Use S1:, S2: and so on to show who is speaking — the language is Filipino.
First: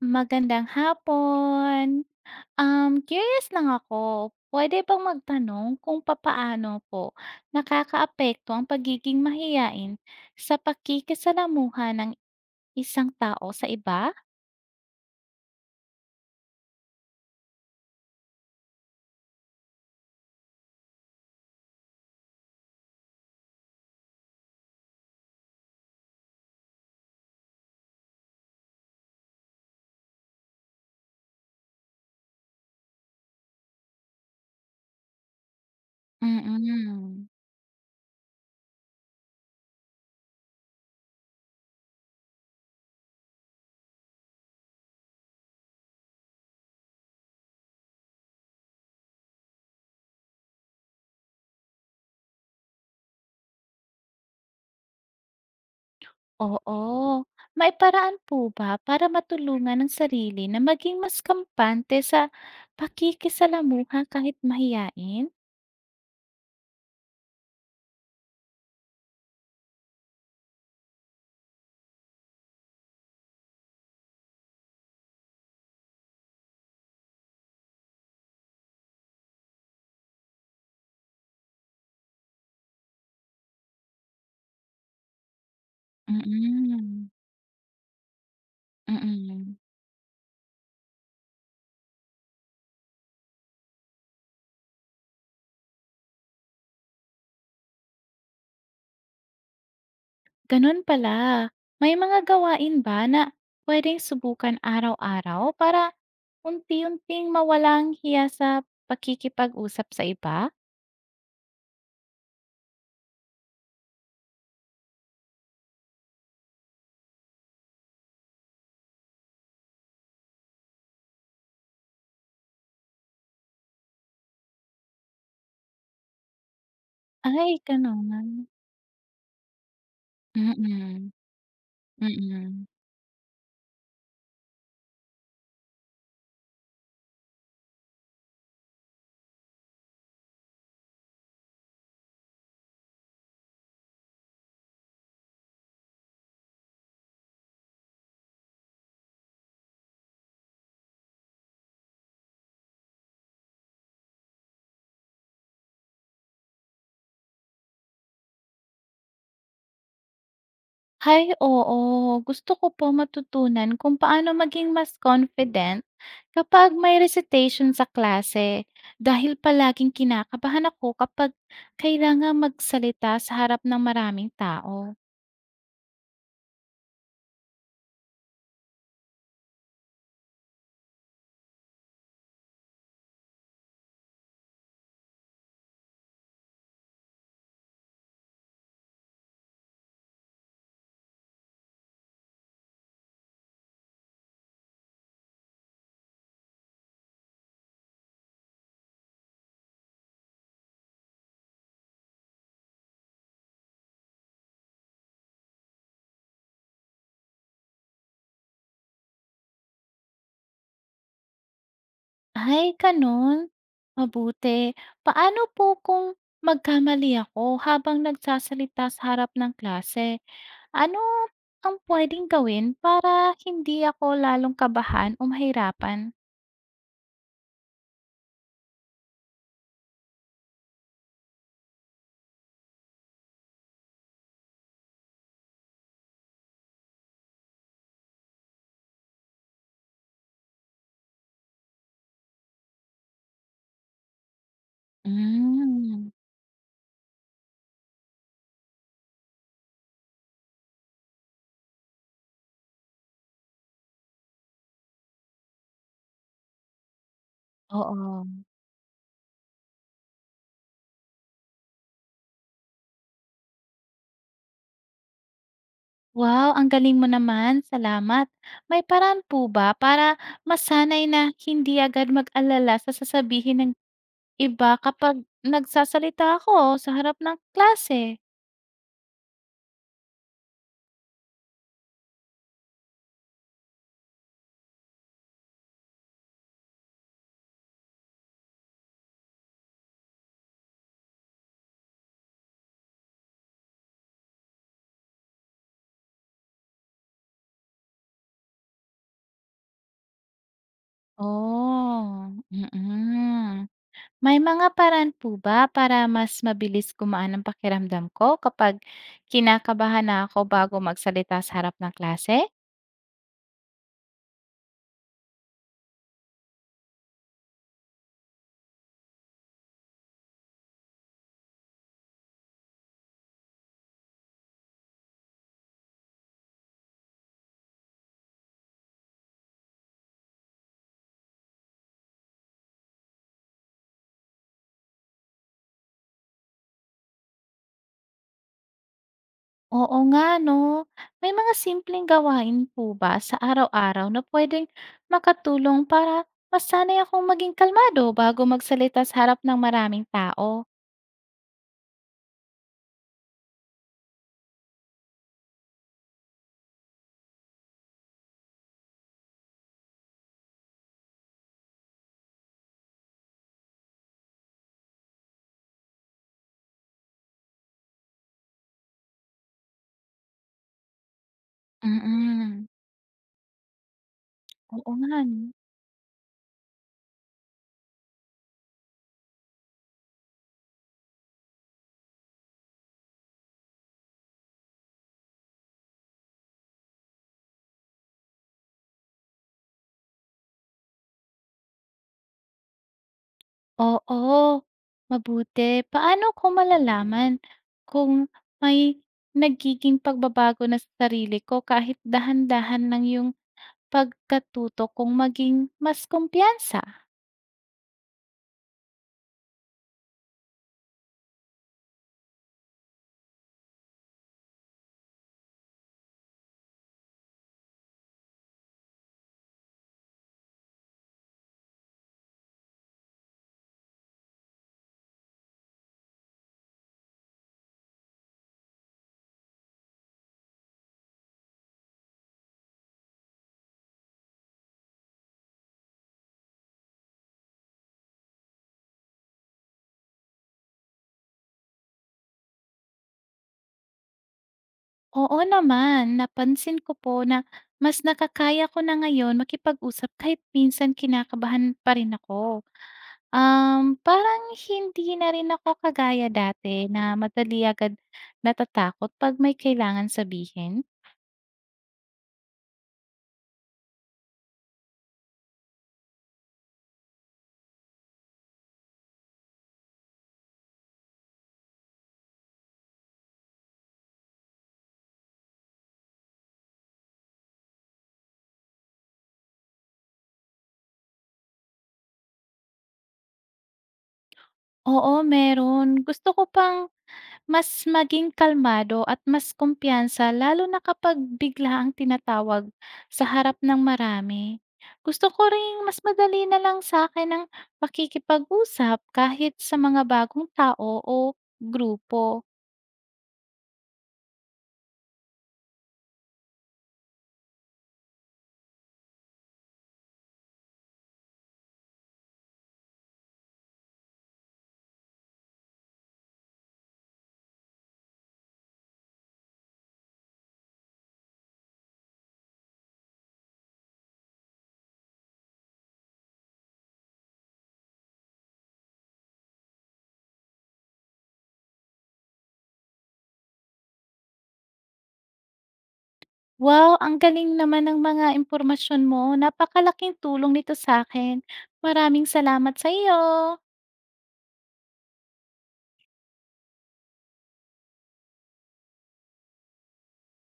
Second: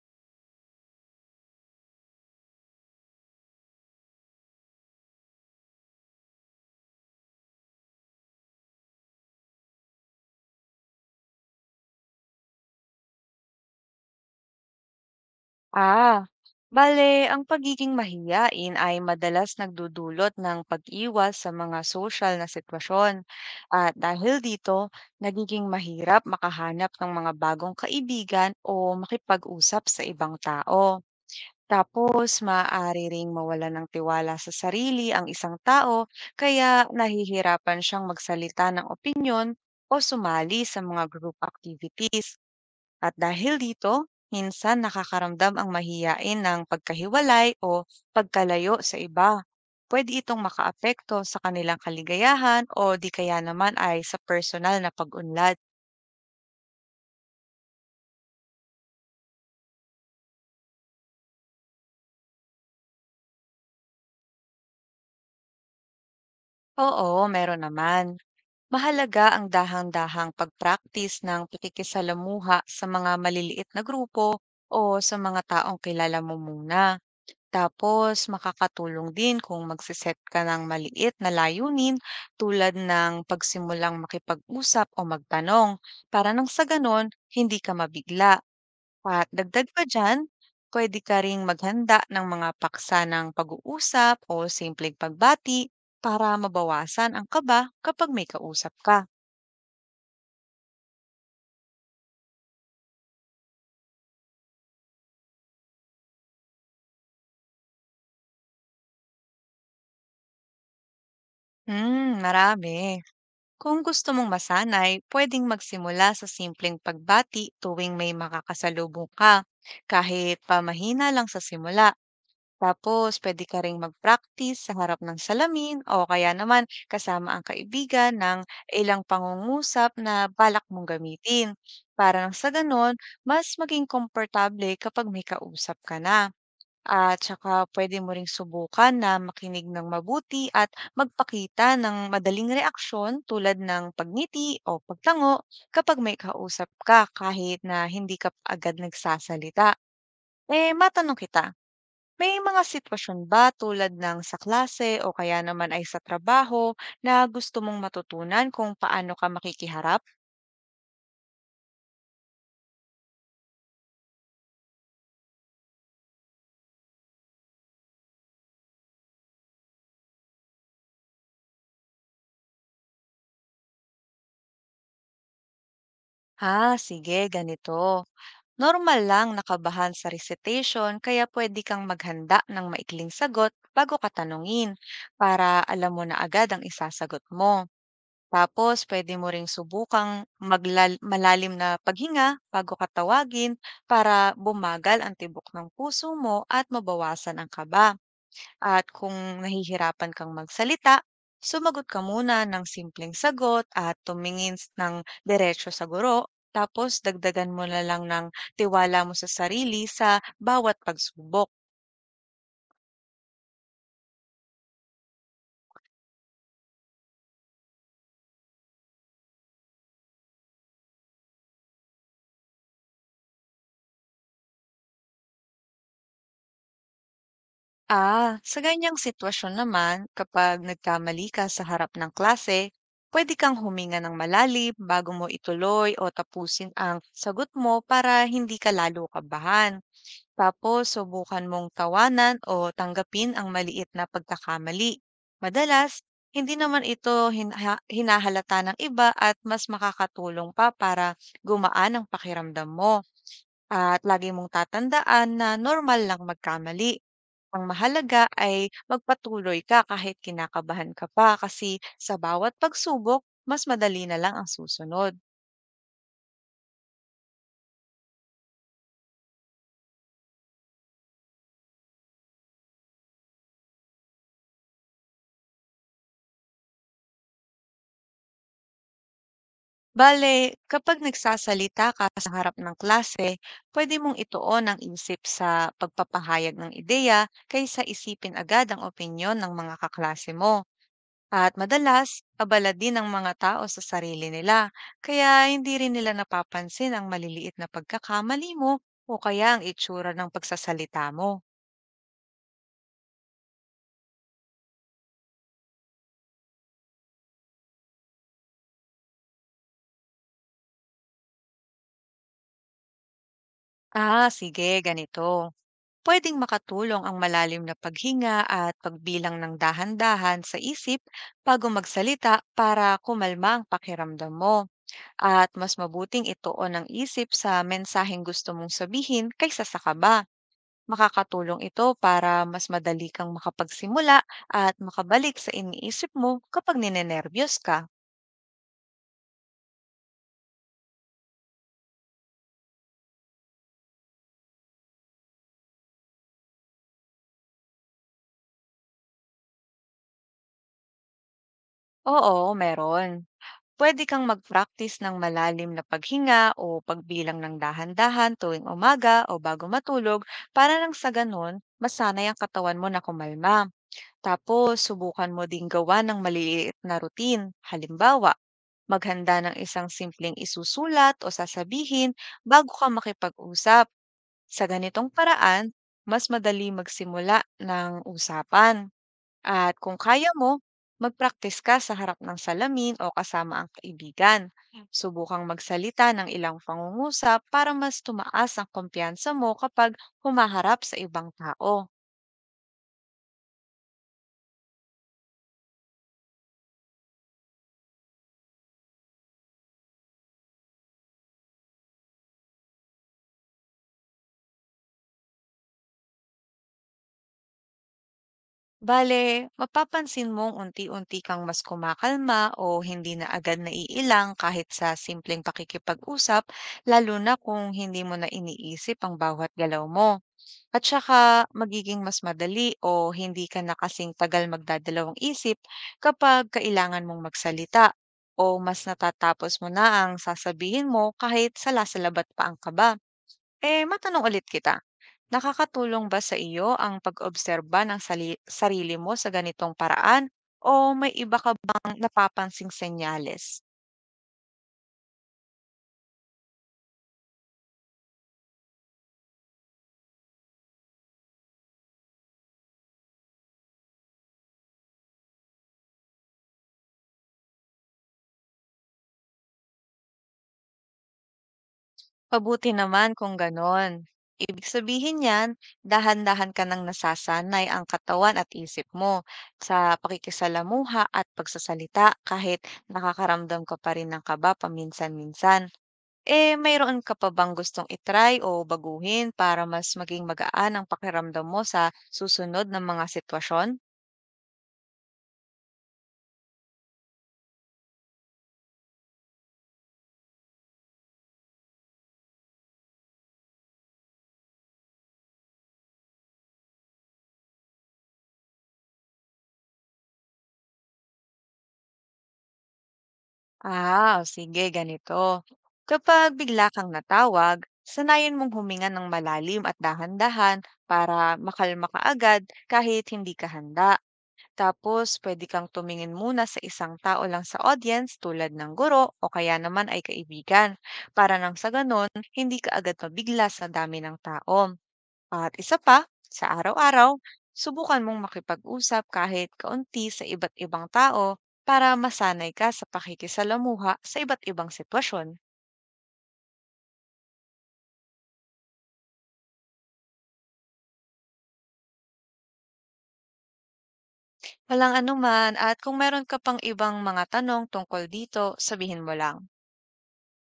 S1: Magandang hapon. Curious lang ako, pwede bang magtanong kung papaano po nakakaapekto ang pagiging mahiyain sa pakikisalamuha ng isang tao sa iba?
S2: Ah, bale, ang pagiging mahiyain ay madalas nagdudulot ng pag-iwas sa mga social na sitwasyon. At dahil dito, nagiging mahirap makahanap ng mga bagong kaibigan o makipag-usap sa ibang tao. Tapos, maaari ring mawala ng tiwala sa sarili ang isang tao,
S1: Mm.
S2: kaya
S1: Mm.
S2: nahihirapan siyang magsalita ng opinyon o sumali sa mga group activities. At dahil dito, minsan nakakaramdam ang mahiyain ng pagkahiwalay o pagkalayo sa iba. Pwede itong makaapekto sa kanilang kaligayahan o di kaya naman ay sa personal na pag-unlad.
S1: Oo. May paraan po ba para matulungan ang sarili na maging mas kampante sa pakikisalamuha kahit mahiyain?
S2: Oo, meron naman. Mahalaga ang dahang-dahang pag-practice ng pakikisalamuha sa mga maliliit na grupo o sa mga taong kilala mo muna. Tapos makakatulong din kung magse ka ng maliit na layunin tulad ng pagsimulang makipag-usap o magtanong para nang sa ganon
S1: Mm.
S2: hindi ka mabigla. At
S1: Mm.
S2: dagdag pa dyan, pwede ka ring maghanda ng mga paksa ng pag-uusap o simpleng pagbati para mabawasan ang kaba kapag may kausap ka.
S1: Ganun pala. May mga gawain ba na pwedeng subukan araw-araw para unti-unting mawalang hiya sa pakikipag-usap sa iba?
S2: Hmm, marami. Kung gusto mong masanay, pwedeng magsimula sa simpleng pagbati tuwing may makakasalubong ka, kahit pamahina lang sa simula. Tapos, pwede ka ring mag-practice sa harap ng salamin o kaya naman kasama ang
S1: Ay,
S2: kaibigan ng
S1: ganun.
S2: ilang pangungusap na balak mong
S1: Mm,
S2: gamitin. Para nang sa
S1: mm.
S2: ganon, mas maging komportable kapag may kausap ka na. At saka puwede mo ring subukan na makinig ng mabuti at magpakita ng madaling reaksyon tulad ng pagngiti o pagtango kapag may kausap ka kahit na hindi ka agad nagsasalita. Eh, matanong kita, may mga sitwasyon ba tulad ng sa klase o kaya naman ay sa trabaho na gusto mong matutunan kung paano ka makikiharap?
S1: Ay, oo. Gusto ko po matutunan kung paano maging mas confident kapag may recitation sa klase. Dahil palaging kinakabahan ako kapag kailangan magsalita sa harap ng maraming tao.
S2: Ha, sige, ganito. Normal lang nakabahan sa recitation kaya pwede kang maghanda ng maikling sagot bago ka tanungin para alam mo na agad ang isasagot mo. Tapos pwede mo ring subukang malalim na paghinga bago ka tawagin para bumagal ang tibok ng puso mo at mabawasan ang kaba. At kung nahihirapan kang magsalita, sumagot ka muna ng simpleng sagot at tumingin ng diretso sa guro. Tapos dagdagan mo na lang ng tiwala mo sa sarili sa bawat pagsubok.
S1: Ay, gano'n? Mabuti. Paano po kung magkamali ako habang nagsasalita sa harap ng klase? Ano ang puwedeng gawin para hindi ako lalong kabahan o mahirapan?
S2: Ah, sa ganyang sitwasyon naman, kapag nagkamali ka sa harap ng klase, pwede kang huminga ng malalim bago mo ituloy o tapusin ang sagot mo para hindi ka lalo kabahan. Tapos, subukan mong tawanan o tanggapin ang maliit na pagkakamali. Madalas,
S1: Hmm.
S2: hindi naman ito hinahalata ng iba at mas makakatulong pa para gumaan ang pakiramdam mo. At lagi mong tatandaan na normal lang magkamali. Ang mahalaga
S1: Oo.
S2: ay magpatuloy ka kahit kinakabahan ka pa kasi sa bawat pagsubok, mas madali na lang ang susunod.
S1: Wow, ang galing mo naman, salamat. May paraan po ba para masanay na hindi agad mag-alala sa sasabihin ng iba kapag nagsasalita ako sa harap ng klase?
S2: Bale, kapag nagsasalita ka sa harap ng klase, pwede mong ituon ang isip sa pagpapahayag ng ideya kaysa isipin agad ang opinyon ng mga kaklase mo. At madalas, abala din ang mga tao sa sarili nila, kaya hindi rin nila napapansin ang maliliit na pagkakamali mo o kaya ang itsura ng pagsasalita mo.
S1: Oh, mm. May mga paraan po ba para mas mabilis gumaan ang pakiramdam ko kapag kinakabahan na ako bago magsalita sa harap ng klase?
S2: Ah, sige, ganito. Puwedeng makatulong ang malalim na paghinga at pagbilang ng dahan-dahan sa isip bago magsalita para kumalma ang pakiramdam mo. At mas mabuting ituon ang isip sa mensaheng gusto mong sabihin kaysa sa kaba. Makakatulong ito para mas madali kang makapagsimula at makabalik sa iniisip mo kapag ninenerbiyos ka.
S1: Oo nga, no? May mga simpleng gawain po ba sa araw-araw na pwedeng makatulong para mas sanay akong maging kalmado bago magsalita sa harap ng maraming tao?
S2: Oo, meron. Puwede kang mag-practice ng malalim na paghinga o pagbilang ng dahan-dahan tuwing umaga o bago matulog para nang sa ganun, masanay ang katawan mo na kumalma. Tapos, subukan mo ding gawa ng maliliit na routine. Halimbawa, maghanda ng isang simpleng isusulat o sasabihin
S1: Mm.
S2: bago ka makipag-usap. Sa
S1: Oo
S2: ganitong
S1: nga 'no.
S2: paraan, mas madali magsimula ng usapan. At kung kaya mo, magpraktis ka sa harap ng salamin o kasama ang kaibigan. Subukang magsalita ng ilang pangungusap para mas tumaas ang kumpiyansa mo kapag humaharap sa ibang tao.
S1: Oo, mabuti. Paano ko malalaman kung may nagiging pagbabago na sa sarili ko kahit dahan-dahan lang yung pagkatuto kung maging mas kumpiyansa?
S2: Bale, mapapansin mong unti-unti kang mas kumakalma o hindi na agad naiilang kahit sa simpleng pakikipag-usap, lalo na kung hindi mo na iniisip ang bawat galaw mo. At saka magiging mas madali o hindi ka na kasing tagal magdadalawang isip kapag kailangan mong magsalita o mas natatapos mo na ang sasabihin mo kahit salasalabat pa ang kaba. Eh, matanong ulit kita, nakakatulong ba sa iyo ang pag-obserba ng sarili mo sa ganitong paraan o may iba ka bang napapansing senyales?
S1: Oo naman, napansin ko po na mas nakakaya ko na ngayon makipag-usap kahit minsan kinakabahan pa rin ako. Parang hindi na rin ako kagaya dati na madali agad natatakot 'pag may kailangan sabihin.
S2: Mabuti naman kung ganon. Ibig sabihin yan, dahan-dahan ka nang nasasanay ang katawan at isip mo sa pakikisalamuha at pagsasalita kahit nakakaramdam ka pa rin ng kaba paminsan-minsan. Eh, mayroon ka pa bang gustong itry o baguhin para mas maging magaan ang pakiramdam mo sa susunod ng mga sitwasyon?
S1: Oo, meron. Gusto ko pang mas maging kalmado at mas kumpiyansa lalo na kapag bigla ang tinatawag sa harap ng marami. Gusto ko ring mas madali na lang sa akin ang pakikipag-usap kahit sa mga bagong tao o grupo.
S2: Ah, o sige, ganito. Kapag bigla kang natawag, sanayin mong huminga ng malalim at dahan-dahan para makalma ka agad kahit hindi ka handa. Tapos, pwede kang tumingin muna sa isang tao lang sa audience tulad ng guro o kaya naman ay kaibigan para nang sa ganun, hindi ka agad mabigla sa dami ng tao. At isa pa, sa araw-araw, subukan mong makipag-usap kahit kaunti sa iba't ibang tao para masanay ka sa pakikisalamuha sa iba't ibang sitwasyon.
S1: Wow, ang galing naman ng mga impormasyon mo. Napakalaking tulong nito sa akin. Maraming salamat sa iyo.
S2: Walang anuman at kung meron ka pang ibang mga tanong tungkol dito, sabihin mo lang.